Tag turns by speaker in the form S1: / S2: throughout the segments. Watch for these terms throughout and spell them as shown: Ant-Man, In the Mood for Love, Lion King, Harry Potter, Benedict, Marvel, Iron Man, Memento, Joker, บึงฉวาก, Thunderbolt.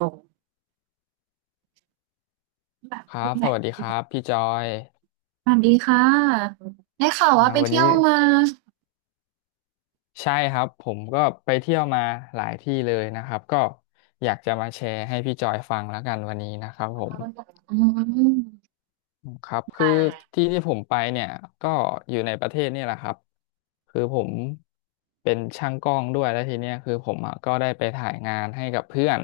S1: ตรงแบบ
S2: ครั
S1: เรื่อ
S2: บ
S1: งไห
S2: ส
S1: น
S2: วัสดี
S1: นะ
S2: ค
S1: ที่
S2: รั
S1: แบบ
S2: บพี่จอย
S1: สวัสดีค่ะได้ข่าว
S2: อ่า
S1: ว่าไป
S2: วัน
S1: เที่
S2: นี้
S1: ยวมา
S2: ใช่ครับผมก็ไปเที่ยวมาหลายที่เลยนะครับก็อยากจะมาแชร์ให้พี่จอยฟังแล้วกันวันนี้นะครับผม
S1: อืม
S2: ครับคื
S1: แต่
S2: อที่ที่ผมไปเนี่ยก็อยู่ในประเทศนี่แหละครับคือผมเป็นช่างกล้องด้วยแล้วทีเนี้ยคือผมอะก็ได้ไปถ่ายงานให้กับเพื่อน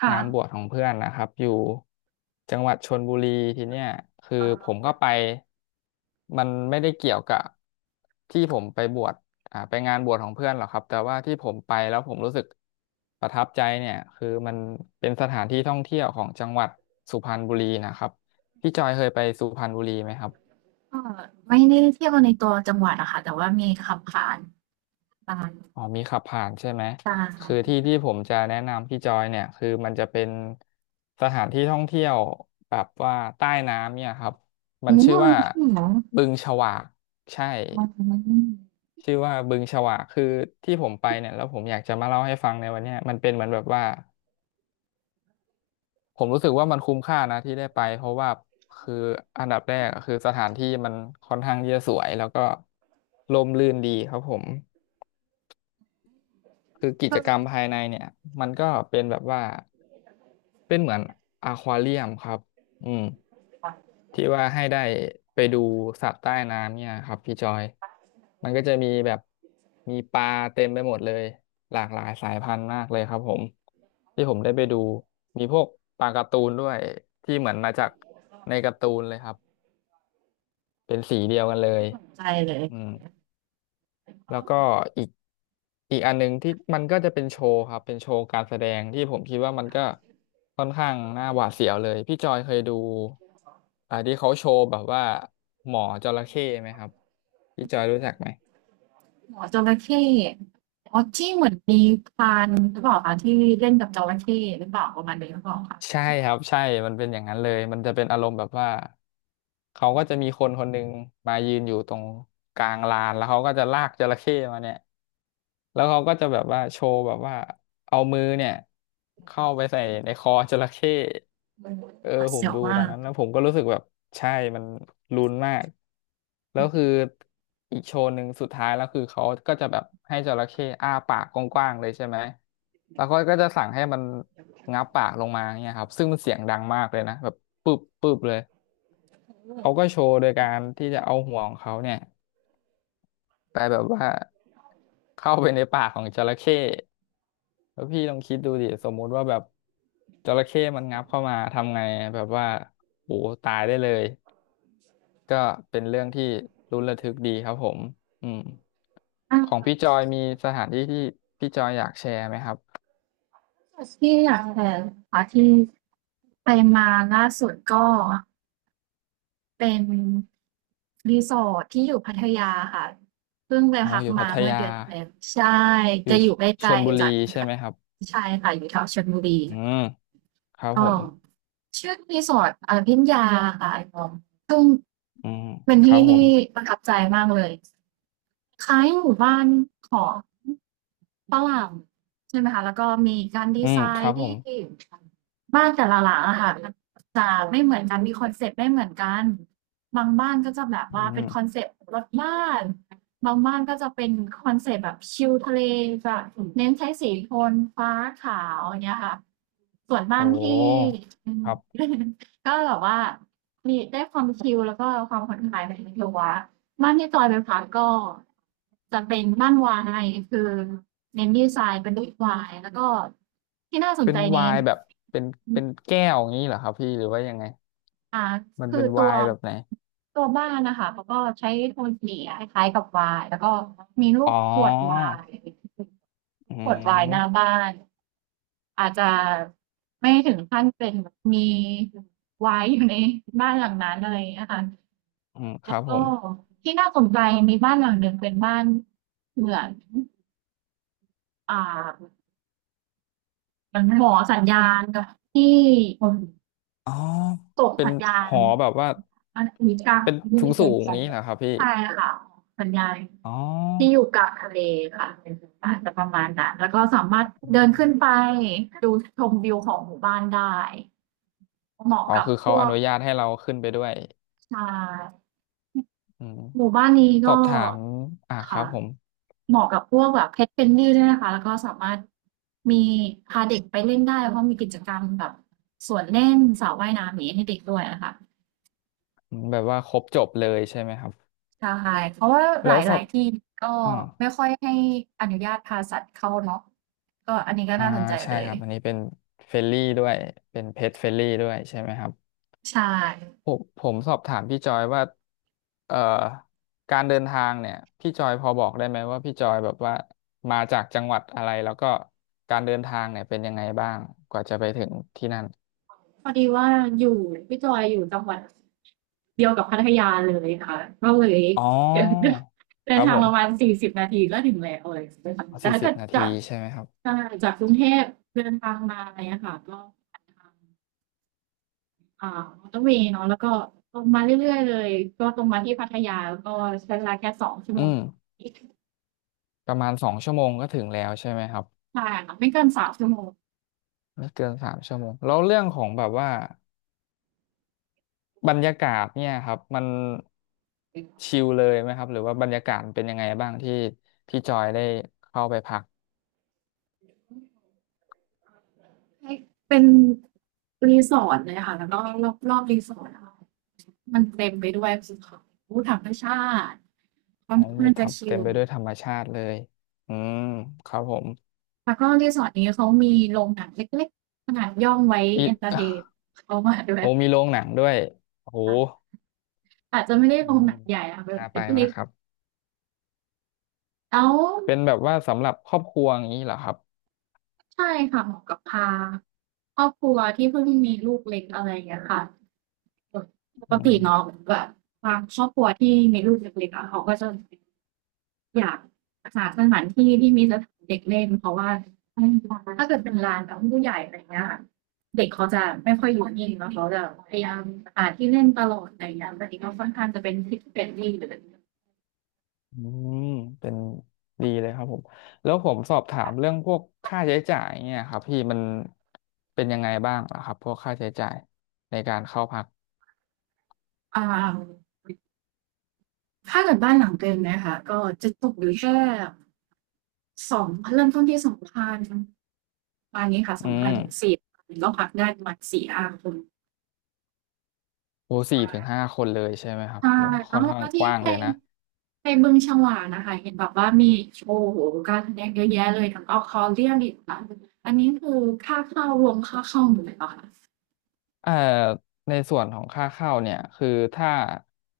S1: ค่ะ
S2: งานบวชของเพื่อนนะครับอยู่จังหวัดชลบุรีทีเนี้ยคือ
S1: ก
S2: ผมก็ไปมันไม่ได้เกี่ยวกับที่ผมไปบวชไปงานบวชของเพื่อนหรอกครับแต่ว่าที่ผมไปแล้วผมรู้สึกประทับใจเนี่ยคือมันเป็นสถานที่ท่องเที่ยวของจังหวัดสุพรรณบุรีนะครับ พี่จอยเคยไปสุพรรณบุรีไหมครับ
S1: ็ไม่ได้เที่ยวในตัวจังหวัดอะค่ะแต่ว่ามีขับผ่านตาง
S2: อ๋อมีขับผ่านใช่ไหม
S1: ตา
S2: คือที่ที่ผมจะแนะนำพี่จอยเนี่ยคือมันจะเป็นสถานที่ท่องเที่ยวแบบว่าใต้น้ำเนี่ยครับมันชื่อ
S1: มัน
S2: ว่า
S1: ที่หนอง
S2: บึงฉวากใช่
S1: อืม
S2: ชื่อว่าบึงฉวากคือที่ผมไปเนี่ยแล้วผมอยากจะมาเล่าให้ฟังในวันเนี้ยมันเป็นเหมือนแบบว่าผมรู้สึกว่ามันคุ้มค่านะที่ได้ไปเพราะว่าคืออันดับแรกอะคือสถานที่มันค่อนข้างที่จะสวยแล้วก็ร่มรื่นดีครับผม คือกิจ
S1: เพิ่ง
S2: กรรมภายในเนี่ยมันก็เป็นแบบว่าเป็นเหมือนอควาเรียมครับอืม
S1: ตัด
S2: ที่ว่าให้ได้ไปดูสัตว์ใต้น้ำเนี่ยครับพี่จอยมันก็จะมีแบบมีปลาเต็มไปหมดเลยหลากหลายสายพันธุ์มากเลยครับผมที่ผมได้ไปดูมีพวกปลาการ์ตูนด้วยที่เหมือนมาจากในการ์ตูนเลยครับเป็นสีเดียวกันเลย
S1: สินใจเลย
S2: อืม แล้วก็อีกอีกอันหนึ่งที่มันก็จะเป็นโชว์ครับเป็นโชว์การแสดงที่ผมคิดว่ามันก็ค่อนข้างน่าหวาดเสียวเลยพี่จอยเคยดูที่เขาโชว์แบบว่าหมอจระเข้ไหมครับพี่จอยรู้จักไหม
S1: หมอจระเข้อ๋อที่เหมือนมีพรานหรือเปล่าคะที่เล่นกับจระเข้หรือเปล่าประมาณนี้หรือเปล่าคะ
S2: ใช่ครับใช่มันเป็นอย่างนั้นเลยมันจะเป็นอารมณ์แบบว่าเขาก็จะมีคนคนหนึ่งมายืนอยู่ตรงกลางลานแล้วเขาก็จะลากจระเข้มาเนี่ย แล้วเขาก็จะแบบว่าโชว์แบบว่าเอามือเนี่ยเข้าไปใส่ในคอจระเข้
S1: มันห
S2: เออ
S1: วาด
S2: ผม
S1: เสียว
S2: ดูต
S1: มา
S2: อน
S1: ก
S2: นั้นแล้วผมก็รู้สึกแบบใช่มันลุ้นมากแล้วคืออีกโชว์หนึ่งสุดท้ายแล้วคือเขาก็จะแบบให้จระเข้อ้าปากกว้างๆเลยใช่ไหมแล้วเขาก็จะสั่งให้มันงับปากลงมาเนี่ยครับซึ่งมันเสียงดังมากเลยนะแบบปึ๊บปึ๊บเลยเขาก็โชว์โดยการที่จะเอาหัวของเขาเนี่ยไปแบบว่าเข้าไปในปากของจระเข้ แล้วพี่ลองคิดดูดิสมมุติว่าแบบจระเข้มันงับเข้ามาทำไงแบบว่าโหตายได้เลยก็เป็นเรื่องที่ลุ้นระทึกดีครับผมอืม
S1: อ่า
S2: ของพี่จอยมีสถานที่ที่พี่จอยอยากแชร์ไหมครับ
S1: ที่อยากแชร์ค่ะที่ไปมาล่าสุดก็เป็นรีสอร์ทที่อยู่พัทยาค่ะเพิ่งไป
S2: อ๋อ
S1: พัก
S2: อยู่พั
S1: มา
S2: ท
S1: เมื่อ
S2: ยา
S1: เดือนที่แล้วใช่
S2: อยู่
S1: จะอยู่ใก
S2: ช
S1: ล้
S2: ลบุ
S1: ๆ
S2: รี
S1: จาก
S2: ใช่ไหมครับ
S1: ใช่ค่ะอยู่แถวชลบุรี
S2: อืมครับผ
S1: ก็
S2: ม
S1: ชื่อรีสอร์ทอพิญญาค่ะซึ่ง
S2: อืม
S1: เป็น
S2: ครั
S1: ที่
S2: บผ
S1: ที่
S2: ม
S1: ประทับใจมากเลยคล้ายหมู่บ้านของ ฝรั่งใช่ไหมคะแล้วก็มีการดี
S2: อื
S1: ไซ
S2: มครั
S1: น์
S2: บผ
S1: ที่
S2: ม
S1: บ้านแต่ละหลังอะค่ะมันจะไม่เหมือนกันมีคอนเซปต์ไม่เหมือนกันบางบ้านก็จะแบบ
S2: อื
S1: ว่าเป็นคอน
S2: ม
S1: เซปต์รถบ้านบางบ้านก็จะเป็นคอนเซปต์แบบชิลทะเลจะเน้นใช้สีโทนฟ้าขาวอย่างเงี้ยค่ะส่วน
S2: โอ
S1: บ้านที่
S2: ้ครับ
S1: ก็แบบว่ามีได้ความชิลแล้วก็ความผ่อนคลายในตัว บ้านที่จอยไปพักก็จะเป็นบ้านวายคือเน้นดีไซน์เป็นรูปวายแล้วก็ที่น่าสน
S2: เป็น
S1: ใจใน
S2: ไวน์แบบเป็นเป็นแก้วอย่างนี้เหรอครับพี่หรือว่ายังไง
S1: อ่า
S2: มัน
S1: คื
S2: เป็
S1: อ
S2: นไว
S1: ตัว
S2: น์แบบไหน
S1: ตัวบ้านนะคะเขาก็ใช้โทนสีคล้ายๆกับวายแล้วก็มีรู
S2: อ๋
S1: ป
S2: อ
S1: ขวดวาย
S2: อื
S1: ขวดวายหน้า
S2: ม
S1: บ้านอาจจะไม่ถึงขั้นเป็นมีวายอยู่ในบ้านหลังนั้นอะไรอย่างเงี้ยค่ะ
S2: อืมค
S1: แล้
S2: รั
S1: ว
S2: บผ
S1: ก็
S2: ม
S1: ที่น่าสนใจมีบ้านหลังหนึ่งเป็นบ้านเหมือนอ่ามันหมอสัญญาณกับที่
S2: อ๋อ
S1: ส่ง
S2: เป็น
S1: สัญญา
S2: ห
S1: ณ
S2: อแบบว่า
S1: อันนี้กลาง
S2: เป็น
S1: ที่
S2: สูง
S1: ไม่เค
S2: สู
S1: ย
S2: ง
S1: สัญ
S2: นี้เห
S1: ญา
S2: รอ
S1: ณ
S2: ครับพี่
S1: ใช่ค่ะสัญญาณ
S2: อ๋อ
S1: ที่อยู่กลางทะเลค่ะอาจจะประมาณนั้นแล้วก็สามารถ
S2: อื
S1: เดินขึ้น
S2: ม
S1: ไปดูชมวิวของหมู่บ้านได้เหมาะ
S2: อ๋อ
S1: กับ
S2: คือ
S1: พ
S2: เขา
S1: ว
S2: อ
S1: ก
S2: นุญาตให้เราขึ้นไปด้วย
S1: ชาย
S2: อืม
S1: หมู่บ้านนี้
S2: สอ
S1: ก็
S2: บถามครั
S1: ค่ะ
S2: บผม
S1: เหมาะกับพวกแบบ Pet Friendly ด้วยนะคะแล้วก็สามารถมีพาเด็กไปเล่นได้เพราะมีกิจกรรมแบบสวนเล่นสระว่ายน้ำอย่างนี้ให้เด็กด้วยอะค่ะ
S2: อืมแบบว่าครบจบเลยใช่ไหมครับ
S1: ใช่เพราะว่าหล
S2: แล้วสอ
S1: า
S2: บ
S1: ยๆที่ก็
S2: อ่า
S1: ไม่ค่อยให้อนุญาตพาสัตว์เข้าเนาะก็อันนี้ก็
S2: อ่า
S1: น่าสนใจ
S2: ใช่
S1: เลย
S2: ครับอันนี้เป็นเฟรลี่ด้วยเป็นเพจเฟรลี่ด้วยใช่ไหมครับ
S1: ใช่
S2: ผมสอบถามพี่จอยว่าเอ่อการเดินทางเนี่ยพี่จอยพอบอกได้ไหมว่าพี่จอยแบบว่ามาจากจังหวัดอะไรแล้วก็การเดินทางเนี่ยเป็นยังไงบ้างกว่าจะไปถึงที่นั่น
S1: พอดีว่าอยู่พี่จอยอยู่จังหวัดเดียวกับพัทยาเลยค่ะก็เลย
S2: อ๋อ
S1: เดิ
S2: ค
S1: น
S2: รั บ
S1: ทา
S2: ผ
S1: งประมาณ
S2: ม
S1: สี่สิบนาทีก็ถึงแล้วอะไรอย่างเลยค่ะ
S2: เอ๋
S1: แต่
S2: สี่
S1: ถ้า
S2: สิ
S1: เกิ
S2: บ
S1: ด
S2: นา
S1: จา
S2: ที
S1: ก
S2: ใช่ไหมครับ
S1: ใช่จากกรุงเทพเดินทางมาอะไรเงี้ยค่ะก็ผ่านทางอ่ามอเตอร์เวย์เนาะแล้วก็ตรงมาเรื่อยๆเลยก็ตรงมาที่พัทยาแล้วก็ใช้เวลาแค่สองชั่ว
S2: อื
S1: โมง
S2: ม
S1: ใช
S2: ประมาณ2 ชั่วโมงก็ถึงแล้วใช่ไหมครับ
S1: ่ค่ะไม่เกินสามชั่วโมง
S2: ไม่เกิน3 ชั่วโมงแล้วเรื่องของแบบว่าบรรยากาศเนี่ยครับมันชิลเลยไหมครับหรือว่าบรรยากาศเป็นยังไงบ้างที่พี่จอยได้เข้าไปพัก
S1: เป็นรีสอร์ทเลยค่ะแล้วก็รอบรีสอร์ทอะคะ มันเต็มไปด้วยสิ่งของผู้ธรรมชาติควา
S2: อ๋
S1: ม
S2: อ
S1: เพลิ
S2: มี
S1: นข้า
S2: ทั
S1: จะ
S2: บ
S1: ชิ
S2: เต็มไป
S1: ล
S2: ด้วยธรรมชาติเลยอืมครับผม
S1: แล้วก็รีสอร์ทนี้เขามีโรงหนังเล็กๆขนาดย่อมไว้
S2: มี
S1: เอนเตอร์เทน เขามาด้วย
S2: โอ้มีโรงหนังด้วยโอ้โห
S1: อาจจะไม่ได้
S2: อื
S1: โรง
S2: ม
S1: หนังใหญ่อะเป็น
S2: น่า
S1: เ
S2: ไป
S1: เล็
S2: มา
S1: ก
S2: กครับ
S1: แล้ว
S2: เป็นแบบว่าสำหรับครอบครัวอย่างนี้เหรอครับ
S1: ใช่ค่ะเหมาะกับพาครอบครัวที่เพิ่งมีลูกเล็กอะไรอย่างเงี้ยค่ะ ป
S2: อื
S1: กติเนาะ
S2: ม
S1: แบบบางครอบครัวที่มีลูกเล็กๆ เขาก็จะ อยากหาสถานที่ที่มีสถานเด็กเล่นเพราะว่าถ้าเกิดเป็นลานกับผู้ใหญ่อะไรเงี้ยเด็กเขาจะไม่ค่อยอยู่นิ่งนะเขาจะพยายามหาที่เล่นตลอดอะไรอย่างเงี้ยแต่นี้ก็ค่อนข้างจะเป็นที่หรือ
S2: อืมเป็นดีเลยครับผม แล้วผมสอบถามเรื่องพวกค่าใช้จ่ายเนี่ยครับพี่มันเป็นยังไงบ้างเหรอครับพวกค่าใช้จ่ายในการเข้าพัก
S1: อ่าถ้าเกิดบ้านหลังเต็มนะคะก็จะตกอยู่แค่สองเริ่มต้นที่สองพันประานี้ค่ะส
S2: อื
S1: องพั
S2: ม
S1: นถึงสี่พันก็พักได้ประมาณสี่ห้าคน
S2: โอ้4 ถึง 5 คนเลยใช่ไหมครับ
S1: ใช่
S2: โอ้
S1: แล้
S2: ค่
S1: ว
S2: อนข้า
S1: แล้
S2: ง
S1: ว
S2: ก
S1: ที่
S2: ว้าง
S1: ไป
S2: เลยนะ
S1: ไปบึงฉวากน่ะค่ะเห็นแบบว่ามีโอ้โฮการแสดงเยอะแยะเลยทั้ง Accordion อีกค่ะอันนี้คือค่าเข้ารวมค่าเข้าหมดเลยเปล่าคะ
S2: เอ่อในส่วนของค่าเข้าเนี่ยคือถ้า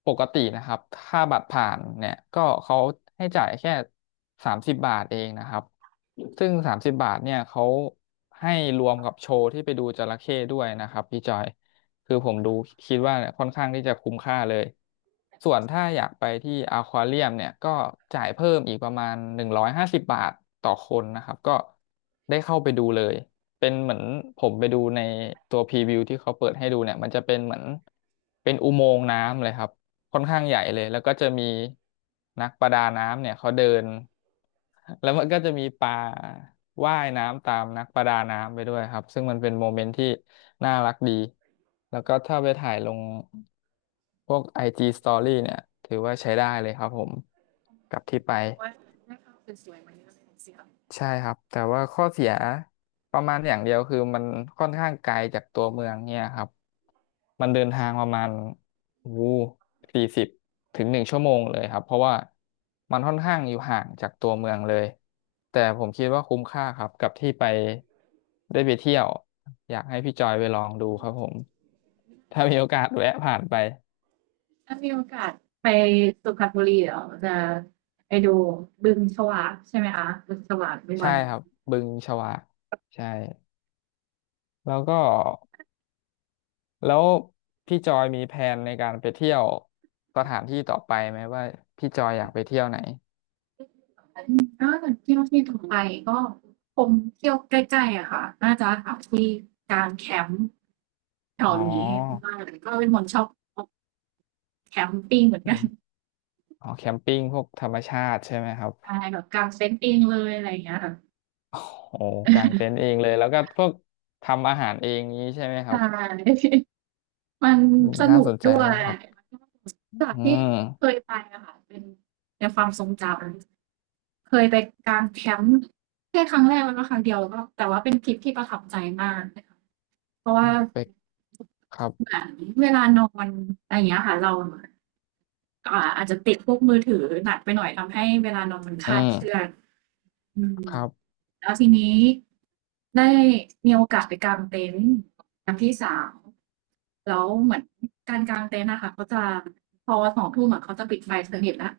S2: ปกตินะครับค่าบัตรผ่านเนี่ยก็เขาให้จ่ายแค่สามสิบบาทเองนะครับซึ่งสามสิบบาทเนี่ยเขาให้รวมกับโชว์ที่ไปดูจระเข้ด้วยนะครับพี่จอยคือผมดูคิดว่าเนี่ยค่อนข้างที่จะคุ้มค่าเลยส่วนถ้าอยากไปที่อควาเรียมเนี่ยก็จ่ายเพิ่มอีกประมาณ150 บาทต่อคนนะครับก็ได้เข้าไปดูเลย เป็นเหมือนผมไปดูในตัวพรีวิวที่เขาเปิดให้ดูเนี่ยมันจะเป็นเหมือนเป็นอุโมงค์น้ำเลยครับค่อนข้างใหญ่เลยแล้วก็จะมีนักประดาน้ำเนี่ยเขาเดินแล้วมันก็จะมีปลาว่ายน้ำตามนักประดาน้ำไปด้วยครับซึ่งมันเป็นโมเมนต์ที่น่ารักดีแล้วก็ถ้าไปถ่ายลงพวก IG Story เนี่ยถือว่าใช้ได้เลยครับผมกับที่
S1: แส
S2: ไป
S1: ดงว่าได้ภาพสวยๆมาเยอะเลยสิคะ
S2: ใช่ครับแต่ว่าข้อเสียประมาณอย่างเดียวคือมันค่อนข้างไกลจากตัวเมืองเนี่ยครับมันเดินทางประมาณวู40ถึง1 ชั่วโมงเลยครับเพราะว่ามันค่อนข้างอยู่ห่างจากตัวเมืองเลยแต่ผมคิดว่าคุ้มค่าครับกับที่ไปได้ไปเที่ยวอยากให้พี่จอยไปลองดูครับผมถ้ามีโอกาสแวะผ่านไป
S1: ถ้ามีโอกาสไปสุพรรณบุรีเดี๋ยวจะไปดูบึงฉวากใช่ไหมคะบึงฉวากด้ว
S2: ใช่
S1: ย
S2: ครับบึงฉวากใช่แล้วก็ แล้วพี่จอยมีแผนในการไปเที่ยวสถานที่ต่อไปไหมว่าพี่จอยอยากไปเที่ยวไหน
S1: ถ้าเกิดเที่ยวที่ต่อไปก็คงเที่ยวใกล้ๆอะค่ะน่าจะหาที่กางแคมป์แถ
S2: อ๋
S1: ว
S2: อ
S1: นี้มากก็เป็นคนชอบอ แคมปิ้งเหมือนกั
S2: เป็
S1: น
S2: นอ๋อแคมปิ้งพวกธรรมชาติใช่ไหมครับ
S1: ใช่แบบกางเต็นท์เองเลยอะไรอย่างเงี้ยค่ะ
S2: โอ้โหกางเต็นท์ เองเลยแล้วก็พวกทำอาหารเองนี้ใช่ไหมค
S1: ใ
S2: รับ
S1: ช่ มัน
S2: อืม
S1: ส
S2: น่า
S1: นุก
S2: สนใจ
S1: ด้วย
S2: มากครับอ
S1: จาก
S2: ื
S1: ที่เค
S2: ม
S1: ยไปอะค่ะเป็นในความทรงจำเคยไปกางแคมป์แค่ครั้งแรกแล้วก็ครั้งเดียวก็แต่ว่าเป็นทริปที่ประทับใจมากเลยค่ะเพราะว่า
S2: เป็กครับ
S1: เหมือนเวลานอนอะไรอย่างเงี้ยค่ะเราอาจจะติดพวกมือถือหนักไปหน่อยทำให้เวลานอนมันค
S2: อื
S1: ลาด
S2: ม
S1: เคลื่อนอืม
S2: ครับ
S1: แล้วทีนี้ได้มีโอกาสไปกางเต็นท์กับพี่สาวแล้วเหมือนการกางเต็นท์อะค่ะเขาจะพอ20:00องทุ่มอะเขาจะปิดไฟสนิทแล้ว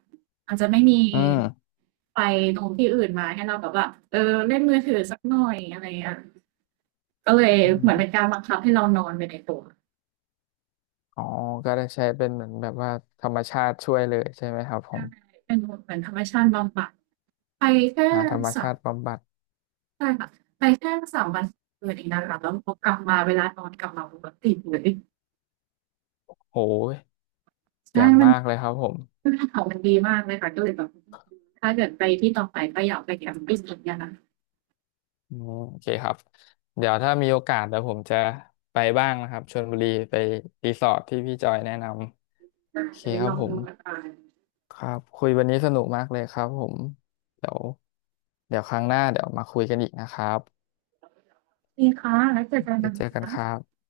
S1: อาจจะไม่มี
S2: อืม
S1: ไฟตรงที่อื่นมาให้เราแบบว่าเออเล่นมือถือสักหน่อยอะไรอย่างเงี้ยก็เลย
S2: อ
S1: เหมือน
S2: ม
S1: เป็นการบังคับให้เรานอนไปในตัว
S2: อ๋อก็ได้ใช้เป็นเหมือนแบบว่าธรรมชาติช่วยเลยใช่ไหมครับผ
S1: ใช่
S2: ม
S1: เป็นเหมือนธรรมชาติบำบัดไปแค่
S2: หาธรรม
S1: สา
S2: ชา
S1: ม
S2: ติบำบัด
S1: ใช่ค่ะไปแค่3วัน2คืนเองนะคะแล้วพอกลับมาเวลานอนกลับมาปกติเลย
S2: โหยแจ่
S1: ใช่
S2: ม
S1: มัน
S2: มากเลยครับผม
S1: คือภูเขามันดีมากเลยค่ะก็เลยแบบถ้าเกิดไปที่ต่อไปก็อยากไปแคมปิงเหมือนกันนะคะ
S2: อืมโอเคครับเดี๋ยวถ้ามีโอกาสเดี๋ยวผมจะไปบ้างนะครับชลบุรีไปรีสอร์ทที่พี่จอยแนะนำ
S1: ได้
S2: โอเค
S1: เลย
S2: ค
S1: ล
S2: รับ
S1: อง
S2: ผ
S1: ดู
S2: ม
S1: นะคะ
S2: ครับคุยวันนี้สนุกมากเลยครับผมเดี๋ยวครั้งหน้าเดี๋ยวมาคุยกันอีกนะครับ
S1: ดีค่ะแล้วเจอกัน
S2: เดี๋ย
S1: นะ
S2: วเจอกัน
S1: คะ
S2: ครับ